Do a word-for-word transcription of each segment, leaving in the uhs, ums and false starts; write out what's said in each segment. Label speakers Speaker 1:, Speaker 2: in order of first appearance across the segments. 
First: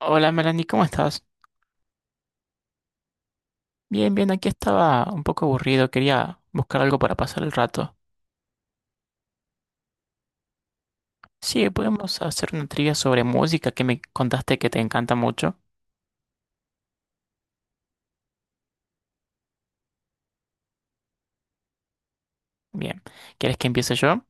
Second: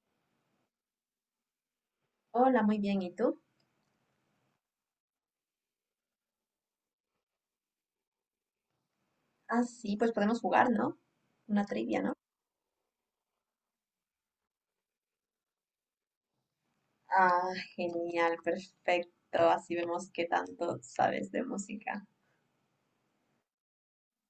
Speaker 1: Hola Melanie, ¿cómo estás?
Speaker 2: Hola, muy bien. ¿Y tú?
Speaker 1: Bien, bien, aquí estaba un poco aburrido, quería buscar algo para pasar el rato.
Speaker 2: Ah, sí, pues podemos jugar, ¿no? Una
Speaker 1: Sí,
Speaker 2: trivia, ¿no?
Speaker 1: podemos hacer una trivia sobre música que me contaste que te encanta mucho.
Speaker 2: Ah, Genial, perfecto. Así vemos qué tanto sabes de música.
Speaker 1: Bien, ¿quieres que empiece yo?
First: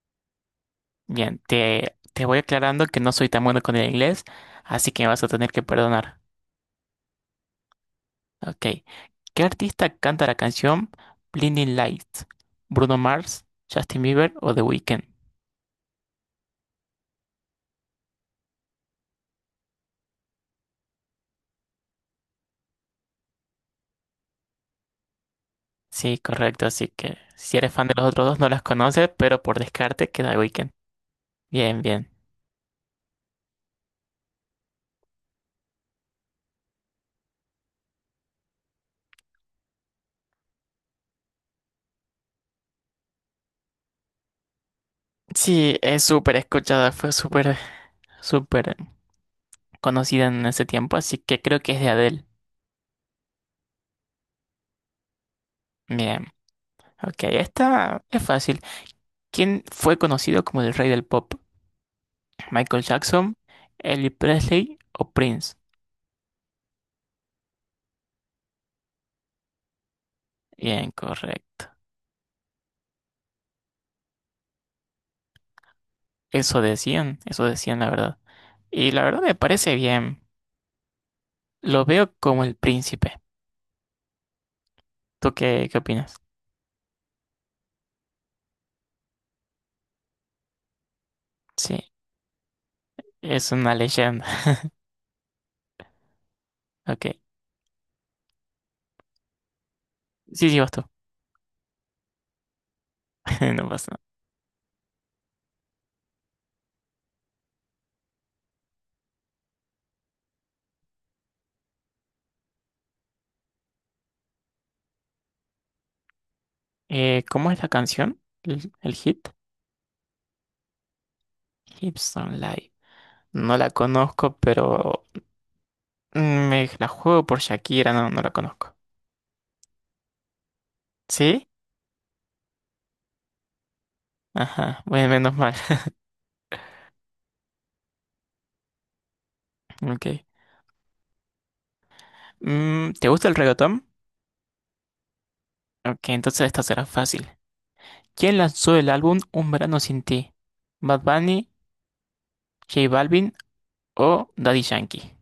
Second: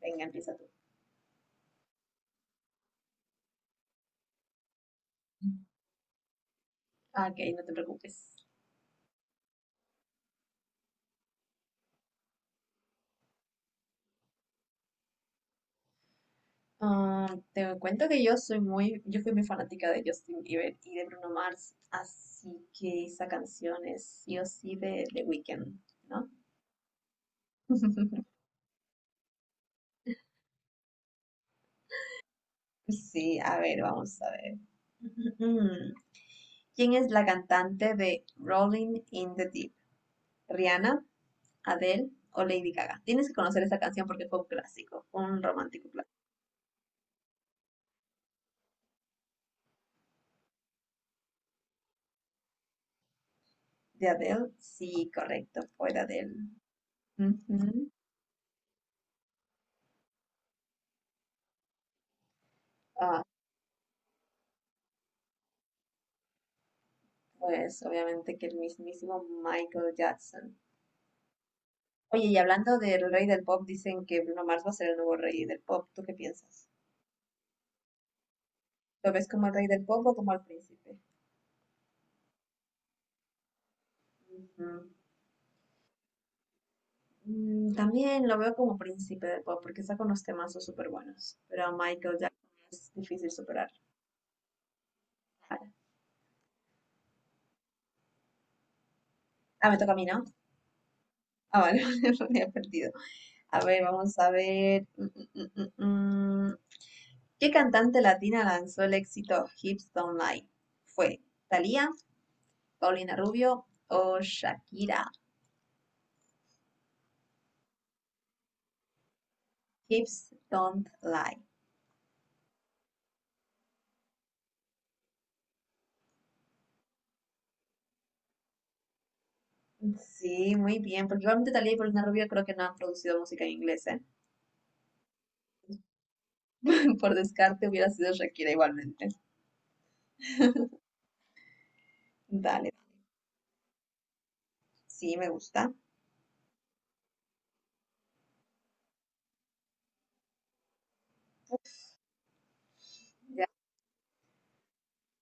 Speaker 2: Venga, empieza tú.
Speaker 1: Bien, te, te voy aclarando que no soy tan bueno con el inglés, así que me vas a tener que perdonar.
Speaker 2: Ah, ok, no te preocupes.
Speaker 1: Ok, ¿qué artista canta la canción Blinding Lights? ¿Bruno Mars, Justin Bieber o The Weeknd?
Speaker 2: Ah, te cuento que yo soy muy, yo fui muy fanática de Justin Bieber y de Bruno Mars, así que esa canción es sí o sí de The Weeknd,
Speaker 1: Sí,
Speaker 2: ¿no?
Speaker 1: correcto, así que si eres fan de los otros dos no las conoces, pero por descarte queda The Weeknd. Bien, bien.
Speaker 2: Sí, a ver, vamos a ver. Mm, ¿Quién es la cantante de Rolling in the Deep? ¿Rihanna, Adele o Lady Gaga? Tienes que conocer esa canción porque fue un clásico, fue un
Speaker 1: Sí,
Speaker 2: romántico
Speaker 1: es
Speaker 2: clásico.
Speaker 1: súper escuchada, fue súper, súper conocida en ese tiempo, así que creo que es de Adele.
Speaker 2: ¿De Adele? Sí, correcto, fue de
Speaker 1: Bien,
Speaker 2: Adele.
Speaker 1: ok,
Speaker 2: Ujú.
Speaker 1: esta es fácil. ¿Quién fue conocido como el rey del pop? ¿Michael
Speaker 2: Ah,
Speaker 1: Jackson, Elvis Presley o Prince?
Speaker 2: pues obviamente que el mismísimo Michael Jackson.
Speaker 1: Bien, correcto.
Speaker 2: Oye, y hablando del rey del pop, dicen que Bruno Mars va a ser el nuevo rey del pop. ¿Tú qué
Speaker 1: Eso
Speaker 2: piensas?
Speaker 1: decían, eso decían la verdad. Y la
Speaker 2: ¿Lo
Speaker 1: verdad
Speaker 2: ves
Speaker 1: me
Speaker 2: como el rey
Speaker 1: parece
Speaker 2: del pop o
Speaker 1: bien.
Speaker 2: como el príncipe?
Speaker 1: Lo veo como el príncipe.
Speaker 2: Ujú.
Speaker 1: ¿Tú qué, qué opinas?
Speaker 2: Mm, También lo veo como príncipe del pop porque saca unos temazos súper buenos, pero a
Speaker 1: Sí,
Speaker 2: Michael Jackson es difícil
Speaker 1: es
Speaker 2: superar.
Speaker 1: una leyenda. Ok,
Speaker 2: Ah, me toca a mí, ¿no?
Speaker 1: sí, sí, vas tú.
Speaker 2: Ah, vale, me había perdido. A
Speaker 1: No
Speaker 2: ver,
Speaker 1: pasa nada.
Speaker 2: vamos a ver. Mm, mm, mm, mm, mm. ¿Qué cantante latina lanzó el éxito Hips Don't Lie? ¿Fue Thalía, Paulina Rubio o Shakira?
Speaker 1: Eh, ¿cómo es la canción? ¿El, el hit?
Speaker 2: Hips Don't Lie.
Speaker 1: Gibson Live. No la conozco, pero mm, me la juego por Shakira, no, no la conozco.
Speaker 2: Sí, muy bien, porque
Speaker 1: ¿Sí?
Speaker 2: igualmente Thalía y Paulina Rubio creo que no han producido música en inglés, ¿eh?
Speaker 1: Ajá, bueno, menos mal.
Speaker 2: Por descarte hubiera sido Shakira igualmente.
Speaker 1: Ok.
Speaker 2: Dale,
Speaker 1: Mm, ¿te gusta el reggaetón?
Speaker 2: sí, me gusta.
Speaker 1: Ok, entonces esta será fácil. ¿Quién lanzó el álbum Un verano sin ti? ¿Bad Bunny, J Balvin
Speaker 2: Ya.
Speaker 1: o Daddy Yankee?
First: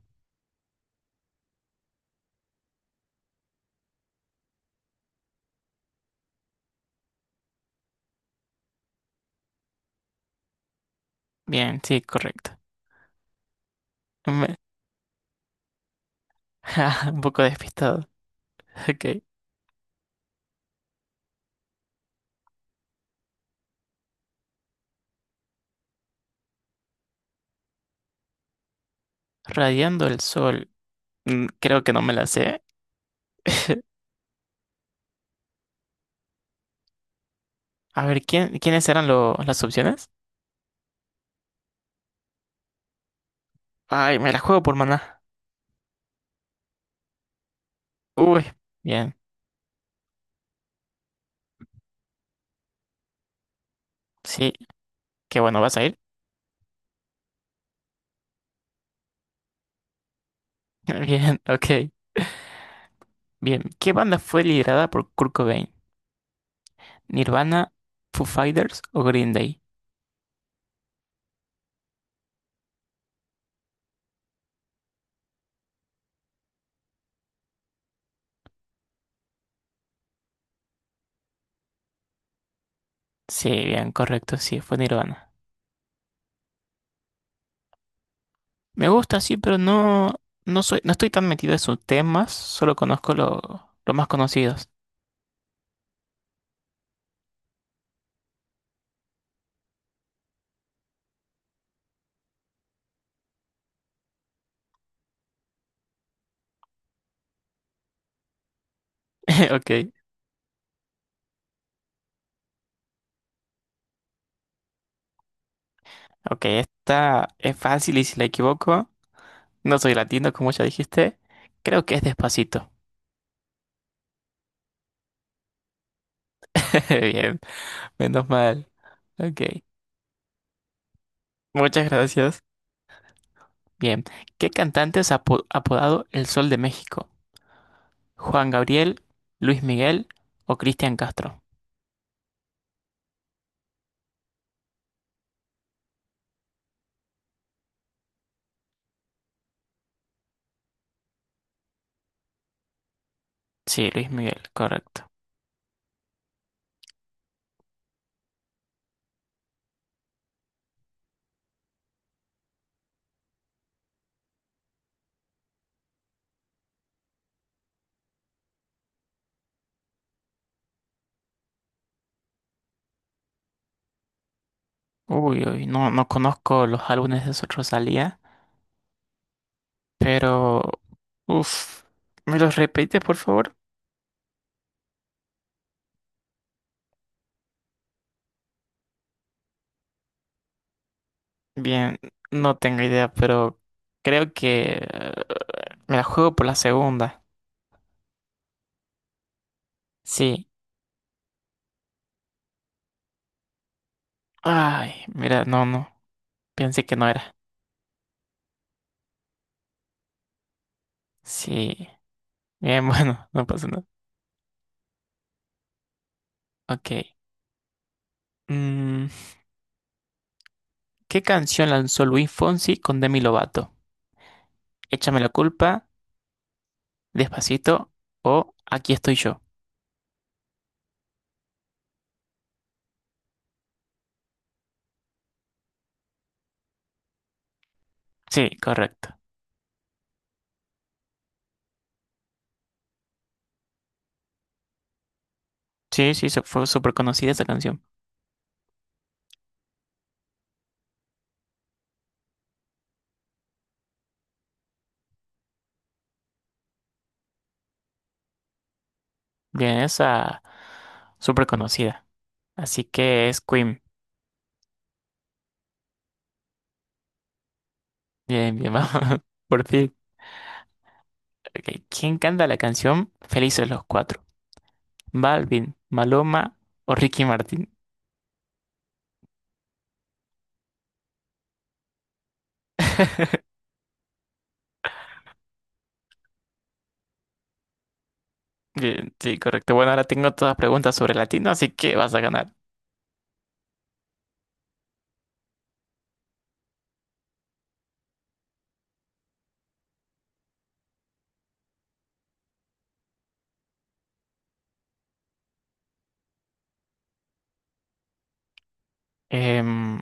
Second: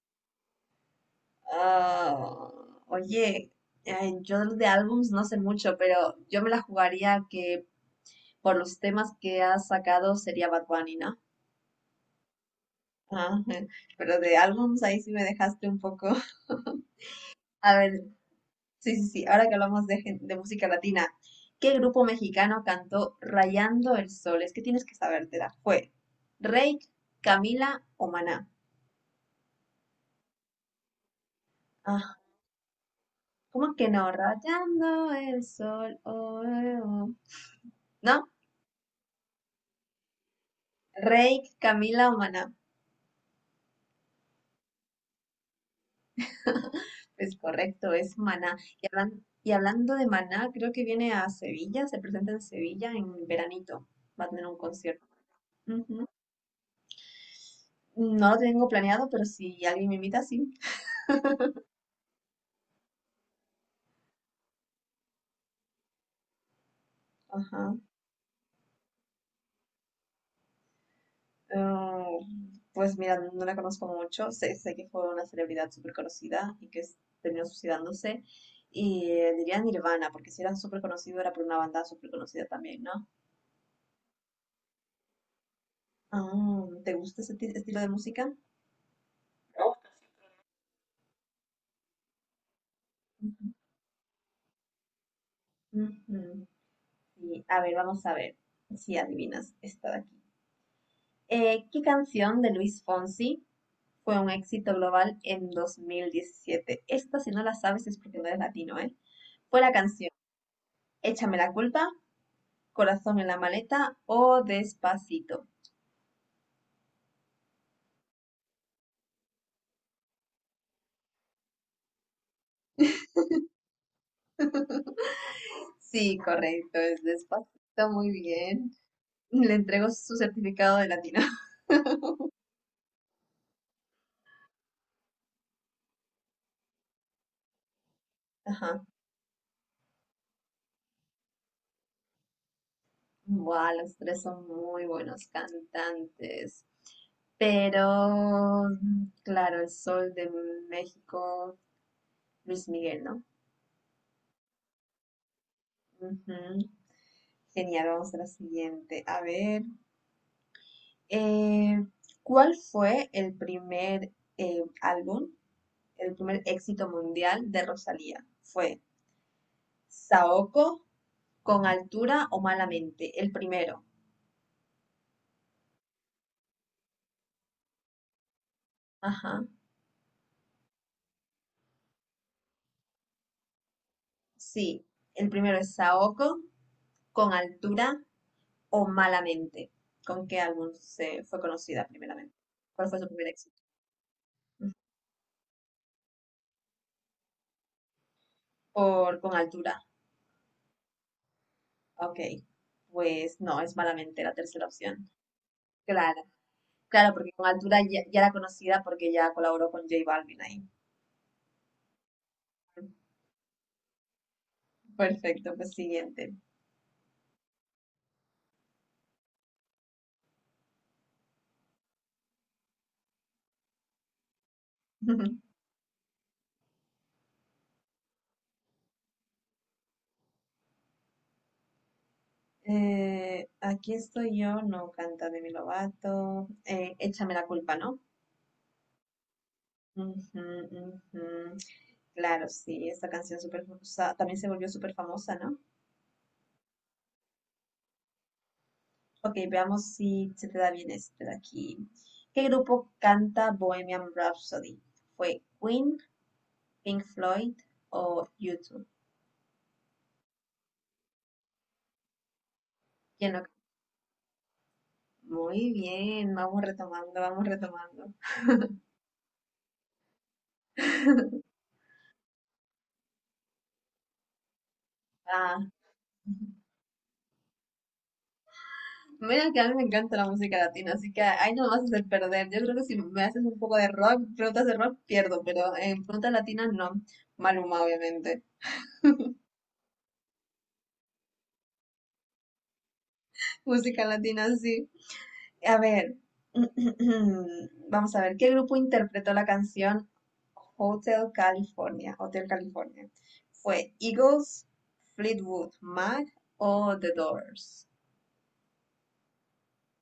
Speaker 2: Ah, Oye, ay, yo de álbums no sé mucho, pero yo me la jugaría que por los temas que has sacado sería Bad Bunny, ¿no?
Speaker 1: Bien, sí, correcto.
Speaker 2: Ah, pero de
Speaker 1: Me-
Speaker 2: álbums ahí sí me dejaste un poco.
Speaker 1: Un poco
Speaker 2: A ver,
Speaker 1: despistado.
Speaker 2: sí, sí,
Speaker 1: Ok.
Speaker 2: sí, ahora que hablamos de, gen- de música latina, ¿qué grupo mexicano cantó Rayando el Sol? Es que tienes que sabértela. ¿Fue Reik, Camila o Maná?
Speaker 1: Radiando el sol. Mm, creo que no me
Speaker 2: Ah,
Speaker 1: la sé.
Speaker 2: ¿cómo que no? Rayando el Sol, oh, eh, oh.
Speaker 1: A ver,
Speaker 2: ¿No?
Speaker 1: ¿quién, ¿quiénes eran lo- las opciones?
Speaker 2: Reik, Camila o Maná.
Speaker 1: Ay, me la juego por maná.
Speaker 2: Es correcto, es
Speaker 1: Uy,
Speaker 2: Maná. Y,
Speaker 1: bien,
Speaker 2: hablan- y hablando de Maná, creo que viene a Sevilla, se presenta en Sevilla en veranito. Va a tener
Speaker 1: sí,
Speaker 2: un concierto.
Speaker 1: qué bueno, ¿vas a ir?
Speaker 2: Ujú. No lo tengo planeado, pero si alguien me invita, sí.
Speaker 1: Bien, ok, bien. ¿Qué banda fue liderada por Kurt Cobain? ¿Nirvana,
Speaker 2: Ajá.
Speaker 1: Foo Fighters o Green Day?
Speaker 2: Ah, pues mira, no la conozco mucho. Sé, sé que fue una celebridad súper conocida y que s- terminó suicidándose. Y eh, diría Nirvana, porque si era súper conocido era por una banda súper conocida también, ¿no?
Speaker 1: Sí, bien, correcto, sí, fue Nirvana.
Speaker 2: Ah, ¿te gusta ese ti- estilo de música?
Speaker 1: Me gusta, sí, pero no, no soy, no estoy tan metido en sus temas, solo conozco
Speaker 2: Ujú.
Speaker 1: lo- los más conocidos.
Speaker 2: Ujú. Sí, a ver, vamos a ver si adivinas esta de aquí. Eh, ¿qué canción de Luis Fonsi fue un éxito global en dos mil diecisiete? Esta, si no la sabes, es porque no eres latino, ¿eh? Fue la
Speaker 1: Ok,
Speaker 2: canción Échame la culpa, Corazón en la maleta o Despacito.
Speaker 1: ok, esta es fácil y si la equivoco, no soy latino, como ya dijiste, creo que es Despacito.
Speaker 2: Sí, correcto, es
Speaker 1: Bien,
Speaker 2: Despacito, muy
Speaker 1: menos mal,
Speaker 2: bien.
Speaker 1: ok.
Speaker 2: Le entrego su certificado de latino.
Speaker 1: Muchas gracias. Bien, ¿qué cantante es apo- apodado El Sol de México? ¿Juan
Speaker 2: Ajá.
Speaker 1: Gabriel, Luis Miguel o Cristian Castro?
Speaker 2: Wow, los tres son muy buenos cantantes. Pero, mm, claro, el sol de México, Luis Miguel, ¿no?
Speaker 1: Sí, Luis Miguel, correcto.
Speaker 2: Ujú. Genial, vamos a la siguiente. A ver, eh, ¿cuál fue el primer eh, álbum, el primer éxito mundial de Rosalía? ¿Fue Saoko, Con Altura o Malamente? El primero.
Speaker 1: Uy, uy, no, no conozco los álbumes de Rosalía,
Speaker 2: Ajá.
Speaker 1: pero... Uf, ¿me los repites, por favor?
Speaker 2: Sí, el primero, ¿es Saoko, Con Altura o Malamente? ¿Con qué álbum se fue conocida
Speaker 1: Bien,
Speaker 2: primeramente?
Speaker 1: no tengo
Speaker 2: ¿Cuál fue su
Speaker 1: idea,
Speaker 2: primer
Speaker 1: pero
Speaker 2: éxito?
Speaker 1: creo que eh, me la juego por la segunda.
Speaker 2: Por Con Altura.
Speaker 1: Sí.
Speaker 2: Ok. Pues no, es Malamente, la tercera
Speaker 1: Ay,
Speaker 2: opción.
Speaker 1: mira, no, no,
Speaker 2: Claro.
Speaker 1: pensé que no
Speaker 2: Claro, porque
Speaker 1: era.
Speaker 2: Con Altura ya, ya era conocida porque ya colaboró con J Balvin ahí.
Speaker 1: Sí. Bien, bueno, no pasa nada.
Speaker 2: Perfecto, pues siguiente.
Speaker 1: Ok. Mm, ¿qué canción lanzó Luis Fonsi con Demi Lovato? Échame la culpa, Despacito o Aquí estoy yo.
Speaker 2: Eh, aquí estoy yo no canta Demi Lovato. Eh, Échame la culpa, ¿no?
Speaker 1: Sí, correcto.
Speaker 2: Ujú, ujú. Claro, sí, esta canción super, también se volvió súper famosa, ¿no?
Speaker 1: Sí, sí, su- fue súper conocida esa canción.
Speaker 2: Ok, veamos si se te da bien este de aquí. ¿Qué grupo canta Bohemian Rhapsody? ¿Fue Queen, Pink Floyd o YouTube?
Speaker 1: Bien, esa súper conocida. Así que
Speaker 2: ¿Quién
Speaker 1: es
Speaker 2: lo-
Speaker 1: Queen.
Speaker 2: muy bien, vamos retomando, vamos retomando.
Speaker 1: Bien, bien, vamos. Por fin. Ok, ¿quién canta la canción Felices los Cuatro?
Speaker 2: Ah,
Speaker 1: ¿Balvin, Maloma o Ricky Martin?
Speaker 2: mira que a mí me encanta la música latina, así que ahí no me vas a hacer perder. Yo creo que si me haces un poco de rock, preguntas de rock, pierdo, pero en preguntas latinas no. Maluma, obviamente.
Speaker 1: Bien, sí, correcto. Bueno, ahora tengo todas preguntas sobre latino, así que vas a ganar.
Speaker 2: Música latina, sí. A ver, vamos a ver, ¿qué grupo interpretó la canción Hotel California? Hotel California. ¿Fue Eagles, Fleetwood Mac o The Doors?
Speaker 1: Em,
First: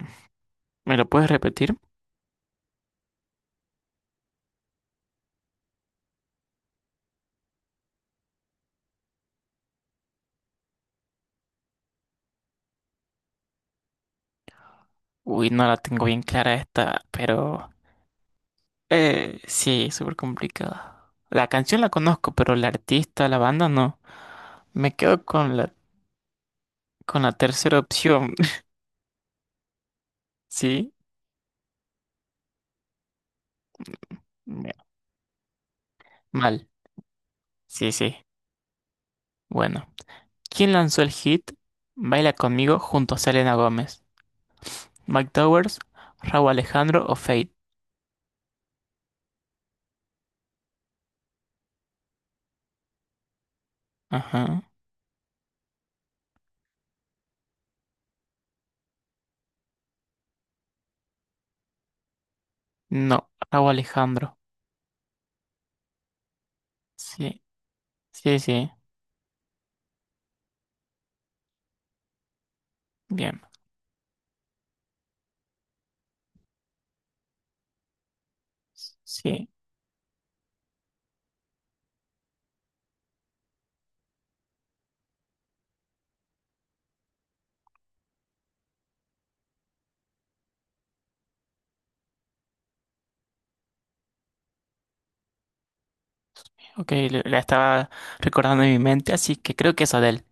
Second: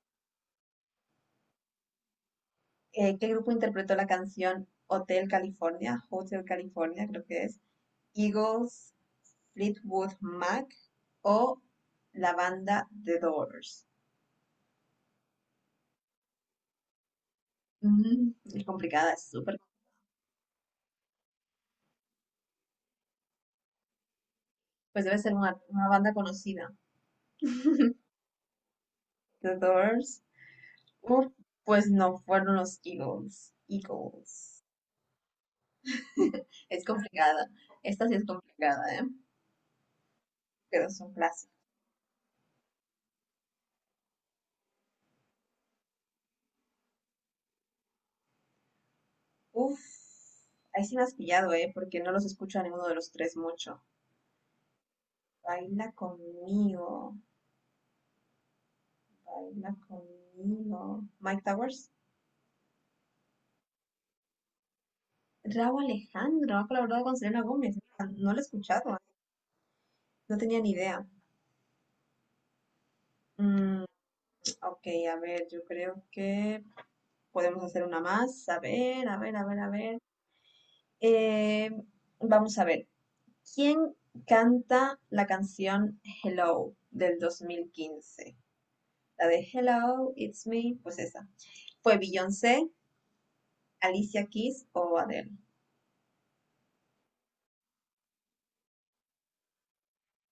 Speaker 1: ¿me lo puedes repetir?
Speaker 2: Eh, ¿qué grupo interpretó la canción Hotel California? Hotel California creo que es. ¿Eagles, Fleetwood Mac o la banda The Doors?
Speaker 1: Uy, no la tengo bien clara esta, pero
Speaker 2: Mm, es complicada, es
Speaker 1: eh,
Speaker 2: súper.
Speaker 1: sí, súper complicada. La canción la conozco, pero la artista, la banda no. Me
Speaker 2: Pues debe
Speaker 1: quedo
Speaker 2: ser
Speaker 1: con
Speaker 2: una,
Speaker 1: la,
Speaker 2: una banda conocida.
Speaker 1: con la tercera opción.
Speaker 2: The Doors.
Speaker 1: Sí,
Speaker 2: Uh, pues no, fueron los Eagles. Eagles.
Speaker 1: me- mal.
Speaker 2: Es complicada.
Speaker 1: Sí,
Speaker 2: Esta
Speaker 1: sí.
Speaker 2: sí es complicada, ¿eh?
Speaker 1: Bueno, ¿quién
Speaker 2: Pero
Speaker 1: lanzó el
Speaker 2: son
Speaker 1: hit
Speaker 2: clásicos.
Speaker 1: Baila conmigo junto a Selena Gómez? ¿Mike Towers, Rauw Alejandro o Fate?
Speaker 2: Uf, ahí sí me has pillado, ¿eh? Porque no los escucho a ninguno de los tres mucho.
Speaker 1: Ajá.
Speaker 2: Baila conmigo. Baila conmigo. Mike Towers.
Speaker 1: No, Rauw Alejandro.
Speaker 2: Raúl Alejandro ha colaborado con
Speaker 1: Sí,
Speaker 2: Selena Gómez. No lo
Speaker 1: sí,
Speaker 2: he
Speaker 1: sí.
Speaker 2: escuchado. ¿Eh? No tenía ni idea.
Speaker 1: Bien.
Speaker 2: Mm, ok, a ver, yo creo que podemos hacer una más. A ver, a ver, a
Speaker 1: Sí.
Speaker 2: ver, a ver. Eh, Vamos a ver. ¿Quién canta la canción Hello del dos mil quince? La de Hello, It's Me, pues esa. Fue Beyoncé, Alicia Keys o Adele.
Speaker 1: Ok, la la estaba recordando en mi mente, así que creo que es Adele.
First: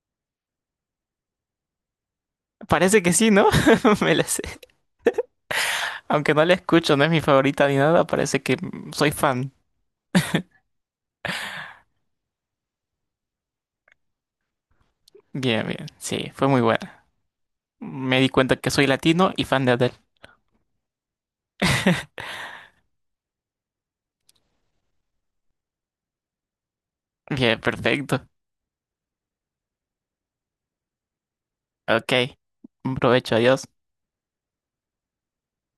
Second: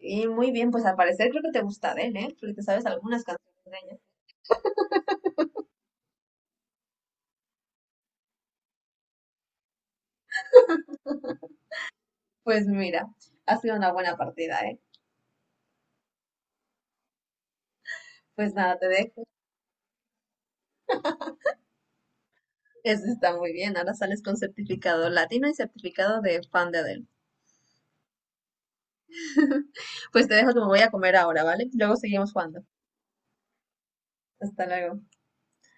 Speaker 2: Y muy bien, pues al parecer creo que te gusta Adele, ¿eh? Porque te sabes
Speaker 1: Parece que
Speaker 2: algunas
Speaker 1: sí, ¿no?
Speaker 2: canciones de ella.
Speaker 1: Me la sé. Aunque no la escucho, no es mi favorita ni nada, parece que soy fan.
Speaker 2: Pues mira, ha sido una buena partida, ¿eh?
Speaker 1: Bien, bien. Sí, fue muy buena. Me di
Speaker 2: Pues
Speaker 1: cuenta que
Speaker 2: nada,
Speaker 1: soy
Speaker 2: te dejo.
Speaker 1: latino y fan de Adele.
Speaker 2: Eso está muy bien. Ahora sales con certificado latino y certificado de fan de Adele.
Speaker 1: Bien, perfecto.
Speaker 2: Pues te dejo que me voy a comer ahora, ¿vale? Luego
Speaker 1: Ok.
Speaker 2: seguimos jugando.
Speaker 1: Un provecho, adiós.
Speaker 2: Hasta luego.